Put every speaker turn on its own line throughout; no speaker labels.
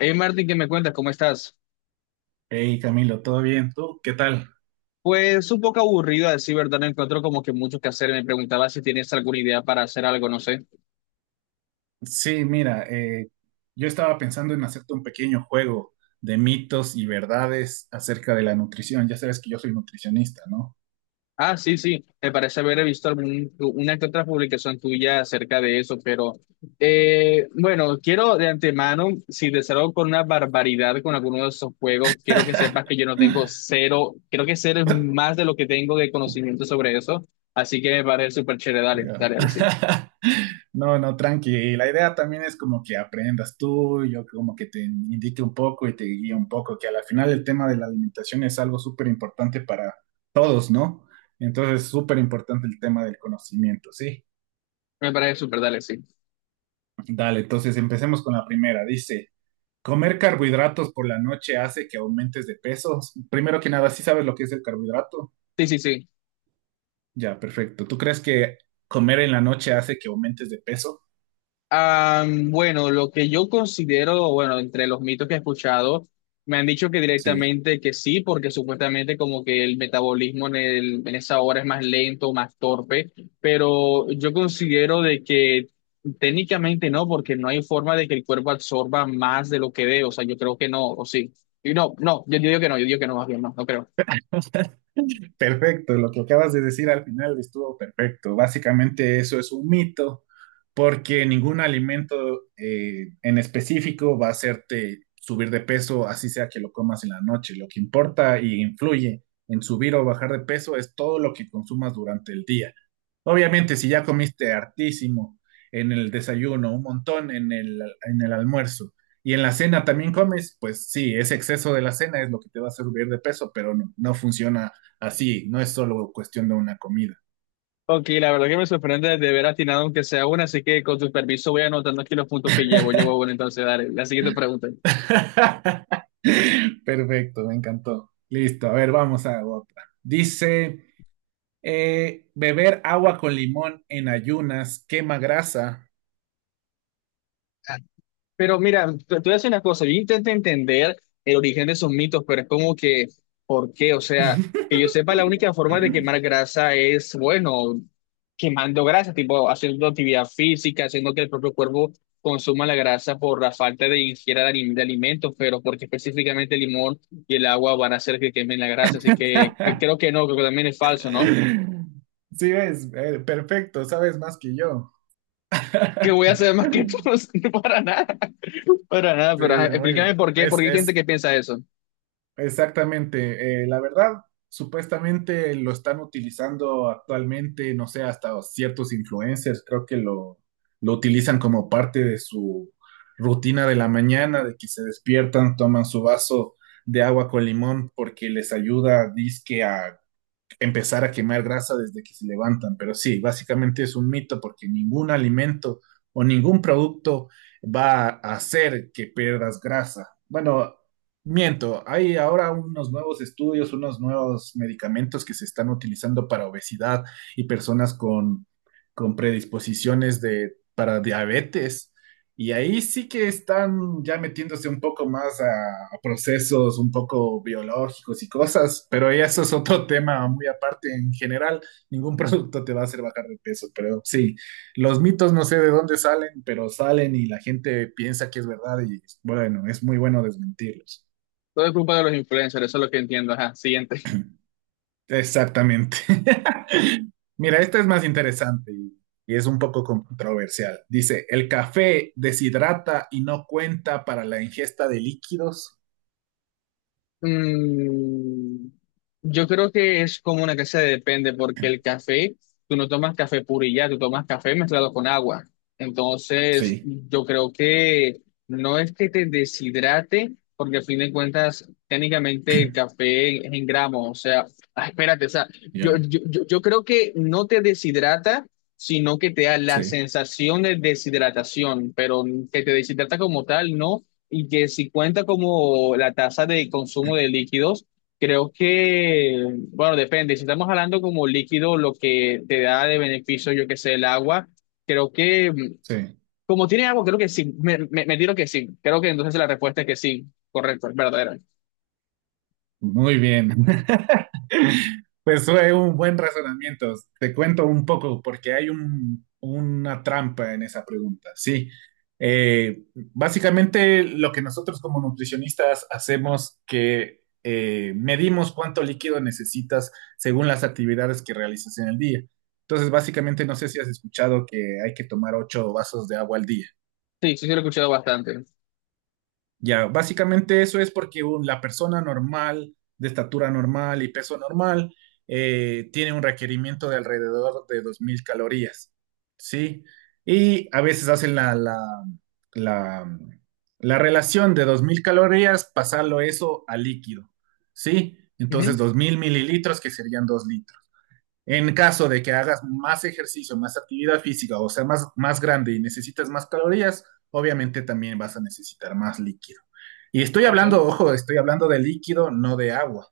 Hey Martín, ¿qué me cuentas? ¿Cómo estás?
Hey Camilo, ¿todo bien? ¿Tú qué tal?
Pues un poco aburrido a decir verdad, no encuentro como que mucho que hacer. Me preguntaba si tienes alguna idea para hacer algo, no sé.
Sí, mira, yo estaba pensando en hacerte un pequeño juego de mitos y verdades acerca de la nutrición. Ya sabes que yo soy nutricionista, ¿no?
Ah, sí, sí, me parece haber visto una que otra publicación tuya acerca de eso, pero bueno, quiero de antemano, si te salgo con una barbaridad con alguno de esos juegos, quiero que sepas que yo no tengo cero, creo que cero es más de lo que tengo de conocimiento sobre eso, así que me parece súper chévere, dale,
Ya.
dale, dale, sí.
No, no, tranqui. Y la idea también es como que aprendas tú, yo como que te indique un poco y te guíe un poco, que al final el tema de la alimentación es algo súper importante para todos, ¿no? Entonces, súper importante el tema del conocimiento, ¿sí?
Me parece súper, dale, sí.
Dale, entonces empecemos con la primera. Dice... Comer carbohidratos por la noche hace que aumentes de peso. Primero que nada, ¿sí sabes lo que es el carbohidrato?
Sí, sí, sí.
Ya, perfecto. ¿Tú crees que comer en la noche hace que aumentes de peso?
Ah, bueno, lo que yo considero, bueno, entre los mitos que he escuchado, me han dicho que
Sí.
directamente que sí, porque supuestamente como que el metabolismo en esa hora es más lento, más torpe, pero yo considero de que técnicamente no, porque no hay forma de que el cuerpo absorba más de lo que dé, o sea, yo creo que no, o sí. Y no, no, yo digo que no, yo digo que no, más bien, no, no creo.
Perfecto, lo que acabas de decir al final estuvo perfecto. Básicamente eso es un mito, porque ningún alimento en específico va a hacerte subir de peso, así sea que lo comas en la noche. Lo que importa y influye en subir o bajar de peso es todo lo que consumas durante el día. Obviamente, si ya comiste hartísimo en el desayuno, un montón en el almuerzo y en la cena también comes, pues sí, ese exceso de la cena es lo que te va a hacer subir de peso, pero no, no funciona así, no es solo cuestión de una comida.
Ok, la verdad que me sorprende de haber atinado aunque sea una, así que con tu permiso voy anotando aquí los puntos que llevo. Llevo, bueno, entonces, dale, la siguiente pregunta.
Perfecto, me encantó. Listo, a ver, vamos a otra. Dice, beber agua con limón en ayunas quema grasa.
Pero mira, te voy a decir una cosa, yo intento entender el origen de esos mitos, pero es como que, ¿por qué? O sea, que yo sepa, la única forma de quemar grasa es, bueno, quemando grasa, tipo haciendo actividad física, haciendo que el propio cuerpo consuma la grasa por la falta de de alimentos, pero porque específicamente el limón y el agua van a hacer que quemen la grasa, así que creo que no, creo que también es falso, ¿no?
Sí, es perfecto, sabes más que yo.
¿Qué voy a hacer más que tú? No, para nada,
Sí,
pero ajá,
muy
explícame
bien.
por qué,
Es,
porque hay gente
es
que piensa eso.
exactamente. La verdad, supuestamente lo están utilizando actualmente, no sé, hasta ciertos influencers, creo que lo utilizan como parte de su rutina de la mañana, de que se despiertan, toman su vaso de agua con limón porque les ayuda, dizque, a empezar a quemar grasa desde que se levantan, pero sí, básicamente es un mito porque ningún alimento o ningún producto va a hacer que pierdas grasa. Bueno, miento, hay ahora unos nuevos estudios, unos nuevos medicamentos que se están utilizando para obesidad y personas con predisposiciones de, para diabetes y ahí sí que están ya metiéndose un poco más a procesos un poco biológicos y cosas, pero ya eso es otro tema muy aparte. En general, ningún producto te va a hacer bajar de peso, pero sí, los mitos no sé de dónde salen, pero salen y la gente piensa que es verdad y bueno, es muy bueno desmentirlos.
Todo es culpa de los influencers, eso es lo que entiendo. Ajá, siguiente.
Exactamente. Mira, esta es más interesante y es un poco controversial. Dice, ¿el café deshidrata y no cuenta para la ingesta de líquidos?
Mm, yo creo que es como una que se depende, porque el café, tú no tomas café puro y ya, tú tomas café mezclado con agua. Entonces,
Sí,
yo creo que no es que te deshidrate, porque a fin de cuentas, técnicamente el café es en gramos. O sea, ah, espérate, o sea, yo,
yo,
yo, yo yo creo que no te deshidrata sino que te da la
sí,
sensación de deshidratación, pero que te deshidrata como tal, no, y que si cuenta como la tasa de consumo de líquidos, creo que, bueno, depende. Si estamos hablando como líquido, lo que te da de beneficio, yo que sé, el agua, creo que,
sí.
como tiene agua, creo que sí. Me tiro que sí. Creo que entonces la respuesta es que sí. Correcto, es verdadera.
Muy bien. Pues fue un buen razonamiento. Te cuento un poco porque hay una trampa en esa pregunta. Sí. Eh, básicamente lo que nosotros como nutricionistas hacemos que medimos cuánto líquido necesitas según las actividades que realizas en el día. Entonces, básicamente no sé si has escuchado que hay que tomar 8 vasos de agua al día.
Sí, sí, sí, lo he escuchado bastante.
Ya, básicamente eso es porque la persona normal, de estatura normal y peso normal, tiene un requerimiento de alrededor de 2.000 calorías, ¿sí? Y a veces hacen la, la relación de 2.000 calorías, pasarlo eso a líquido, ¿sí? Entonces
Ujú,
2.000 mililitros, que serían 2 litros. En caso de que hagas más ejercicio, más actividad física, o sea, más, más grande y necesitas más calorías, obviamente también vas a necesitar más líquido. Y estoy
ok.
hablando, ojo, estoy hablando de líquido, no de agua.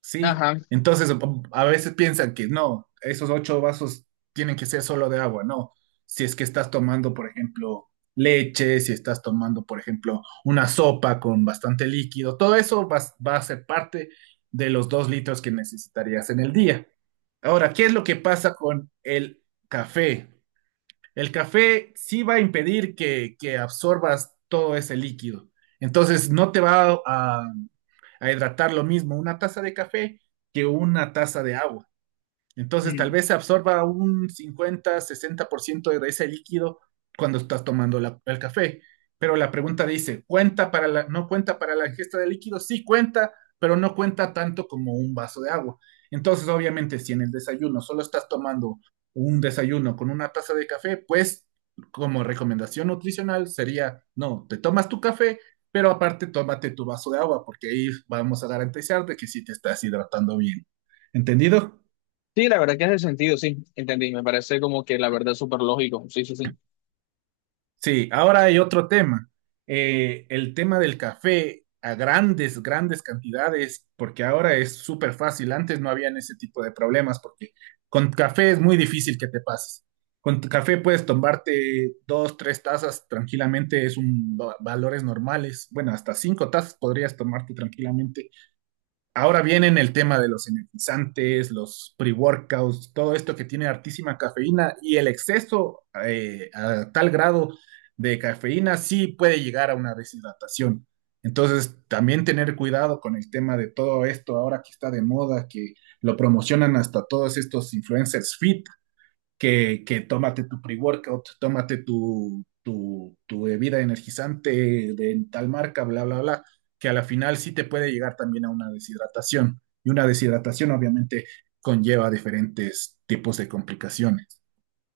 Sí,
Ajá.
entonces a veces piensan que no, esos 8 vasos tienen que ser solo de agua, no. Si es que estás tomando, por ejemplo, leche, si estás tomando, por ejemplo, una sopa con bastante líquido, todo eso va a ser parte de los 2 litros que necesitarías en el día. Ahora, ¿qué es lo que pasa con el café? El café sí va a impedir que absorbas todo ese líquido. Entonces, no te va a hidratar lo mismo una taza de café que una taza de agua. Entonces, tal
Mm.
vez se absorba un 50, 60% de ese líquido cuando estás tomando el café. Pero la pregunta dice, ¿cuenta para la, no cuenta para la ingesta de líquido? Sí cuenta, pero no cuenta tanto como un vaso de agua. Entonces, obviamente, si en el desayuno solo estás tomando un desayuno con una taza de café, pues como recomendación nutricional sería, no, te tomas tu café, pero aparte tómate tu vaso de agua, porque ahí vamos a garantizar de que sí te estás hidratando bien. ¿Entendido?
Sí, la verdad que hace sentido, sí. Entendí. Me parece como que la verdad es súper lógico. Sí, sí, sí.
Sí, ahora hay otro tema. El tema del café a grandes, grandes cantidades, porque ahora es súper fácil. Antes no habían ese tipo de problemas, porque con café es muy difícil que te pases. Con tu café puedes tomarte dos, tres tazas tranquilamente, es un valores normales. Bueno, hasta 5 tazas podrías tomarte tranquilamente. Ahora vienen el tema de los energizantes, los pre-workouts, todo esto que tiene altísima cafeína y el exceso a tal grado de cafeína sí puede llegar a una deshidratación. Entonces, también tener cuidado con el tema de todo esto ahora que está de moda, que lo promocionan hasta todos estos influencers fit, que tómate tu pre-workout, tómate tu bebida energizante de tal marca, bla, bla, bla, que a la final sí te puede llegar también a una deshidratación. Y una deshidratación obviamente conlleva diferentes tipos de complicaciones.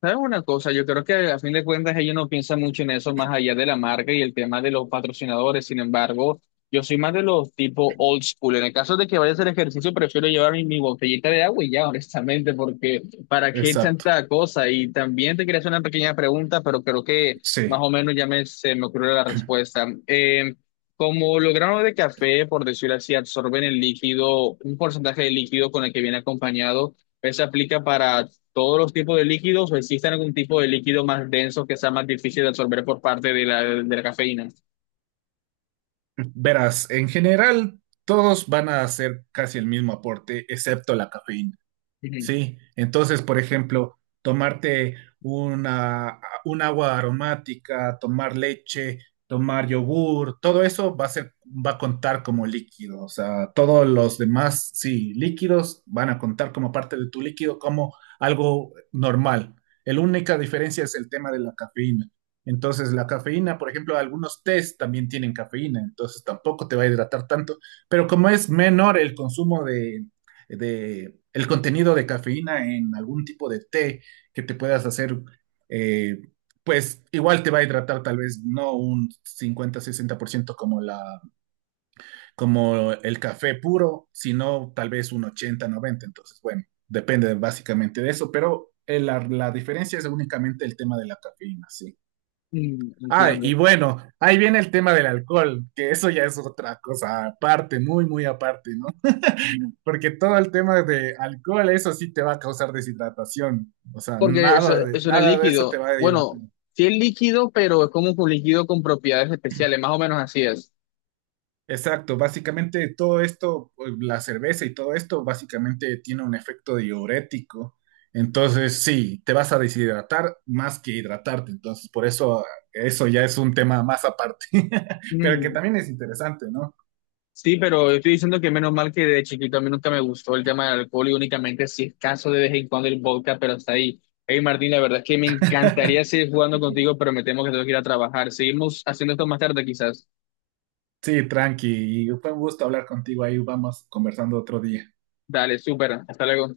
¿Sabes una cosa? Yo creo que a fin de cuentas ellos no piensan mucho en eso más allá de la marca y el tema de los patrocinadores. Sin embargo, yo soy más de los tipo old school. En el caso de que vaya a hacer ejercicio, prefiero llevar mi botellita de agua y ya, honestamente, porque ¿para qué
Exacto,
tanta cosa? Y también te quería hacer una pequeña pregunta, pero creo que
sí.
más o menos ya me, se me ocurrió la respuesta. Como los granos de café, por decirlo así, absorben el líquido, un porcentaje de líquido con el que viene acompañado. Eso aplica para todos los tipos de líquidos o existe algún tipo de líquido más denso que sea más difícil de absorber por parte de de la cafeína.
Verás, en general todos van a hacer casi el mismo aporte, excepto la cafeína.
Ujú.
Sí, entonces, por ejemplo, tomarte un agua aromática, tomar leche, tomar yogur, todo eso va a ser, va a contar como líquido. O sea, todos los demás, sí, líquidos van a contar como parte de tu líquido, como algo normal. La única diferencia es el tema de la cafeína. Entonces, la cafeína, por ejemplo, algunos tés también tienen cafeína, entonces tampoco te va a hidratar tanto, pero como es menor el consumo de el contenido de cafeína en algún tipo de té que te puedas hacer, eh, pues igual te va a hidratar tal vez no un 50 a 60% como, la, como el café puro, sino tal vez un 80-90%. Entonces, bueno, depende básicamente de eso, pero la diferencia es únicamente el tema de la cafeína, sí.
Mm,
Ah,
entiendo.
y bueno, ahí viene el tema del alcohol, que eso ya es otra cosa aparte, muy, muy aparte, ¿no? Porque todo el tema de alcohol, eso sí te va a causar deshidratación. O sea,
Porque eso,
nada de,
eso no es
nada de eso te
líquido.
va a hidratar.
Bueno, sí es líquido, pero es como un líquido con propiedades especiales, más o menos así es.
Exacto, básicamente todo esto, pues, la cerveza y todo esto, básicamente tiene un efecto diurético. Entonces, sí, te vas a deshidratar más que hidratarte. Entonces, por eso, eso ya es un tema más aparte, pero que
Mm,
también es interesante, ¿no?
sí, pero estoy diciendo que menos mal que de chiquito a mí nunca me gustó el tema del alcohol y únicamente si es caso de vez en cuando el vodka, pero hasta ahí. Hey Martín, la verdad es que me encantaría seguir jugando contigo, pero me temo que tengo que ir a trabajar. Seguimos haciendo esto más tarde quizás.
Sí, tranqui. Y fue un gusto hablar contigo ahí. Vamos conversando otro día.
Dale, súper. Hasta luego.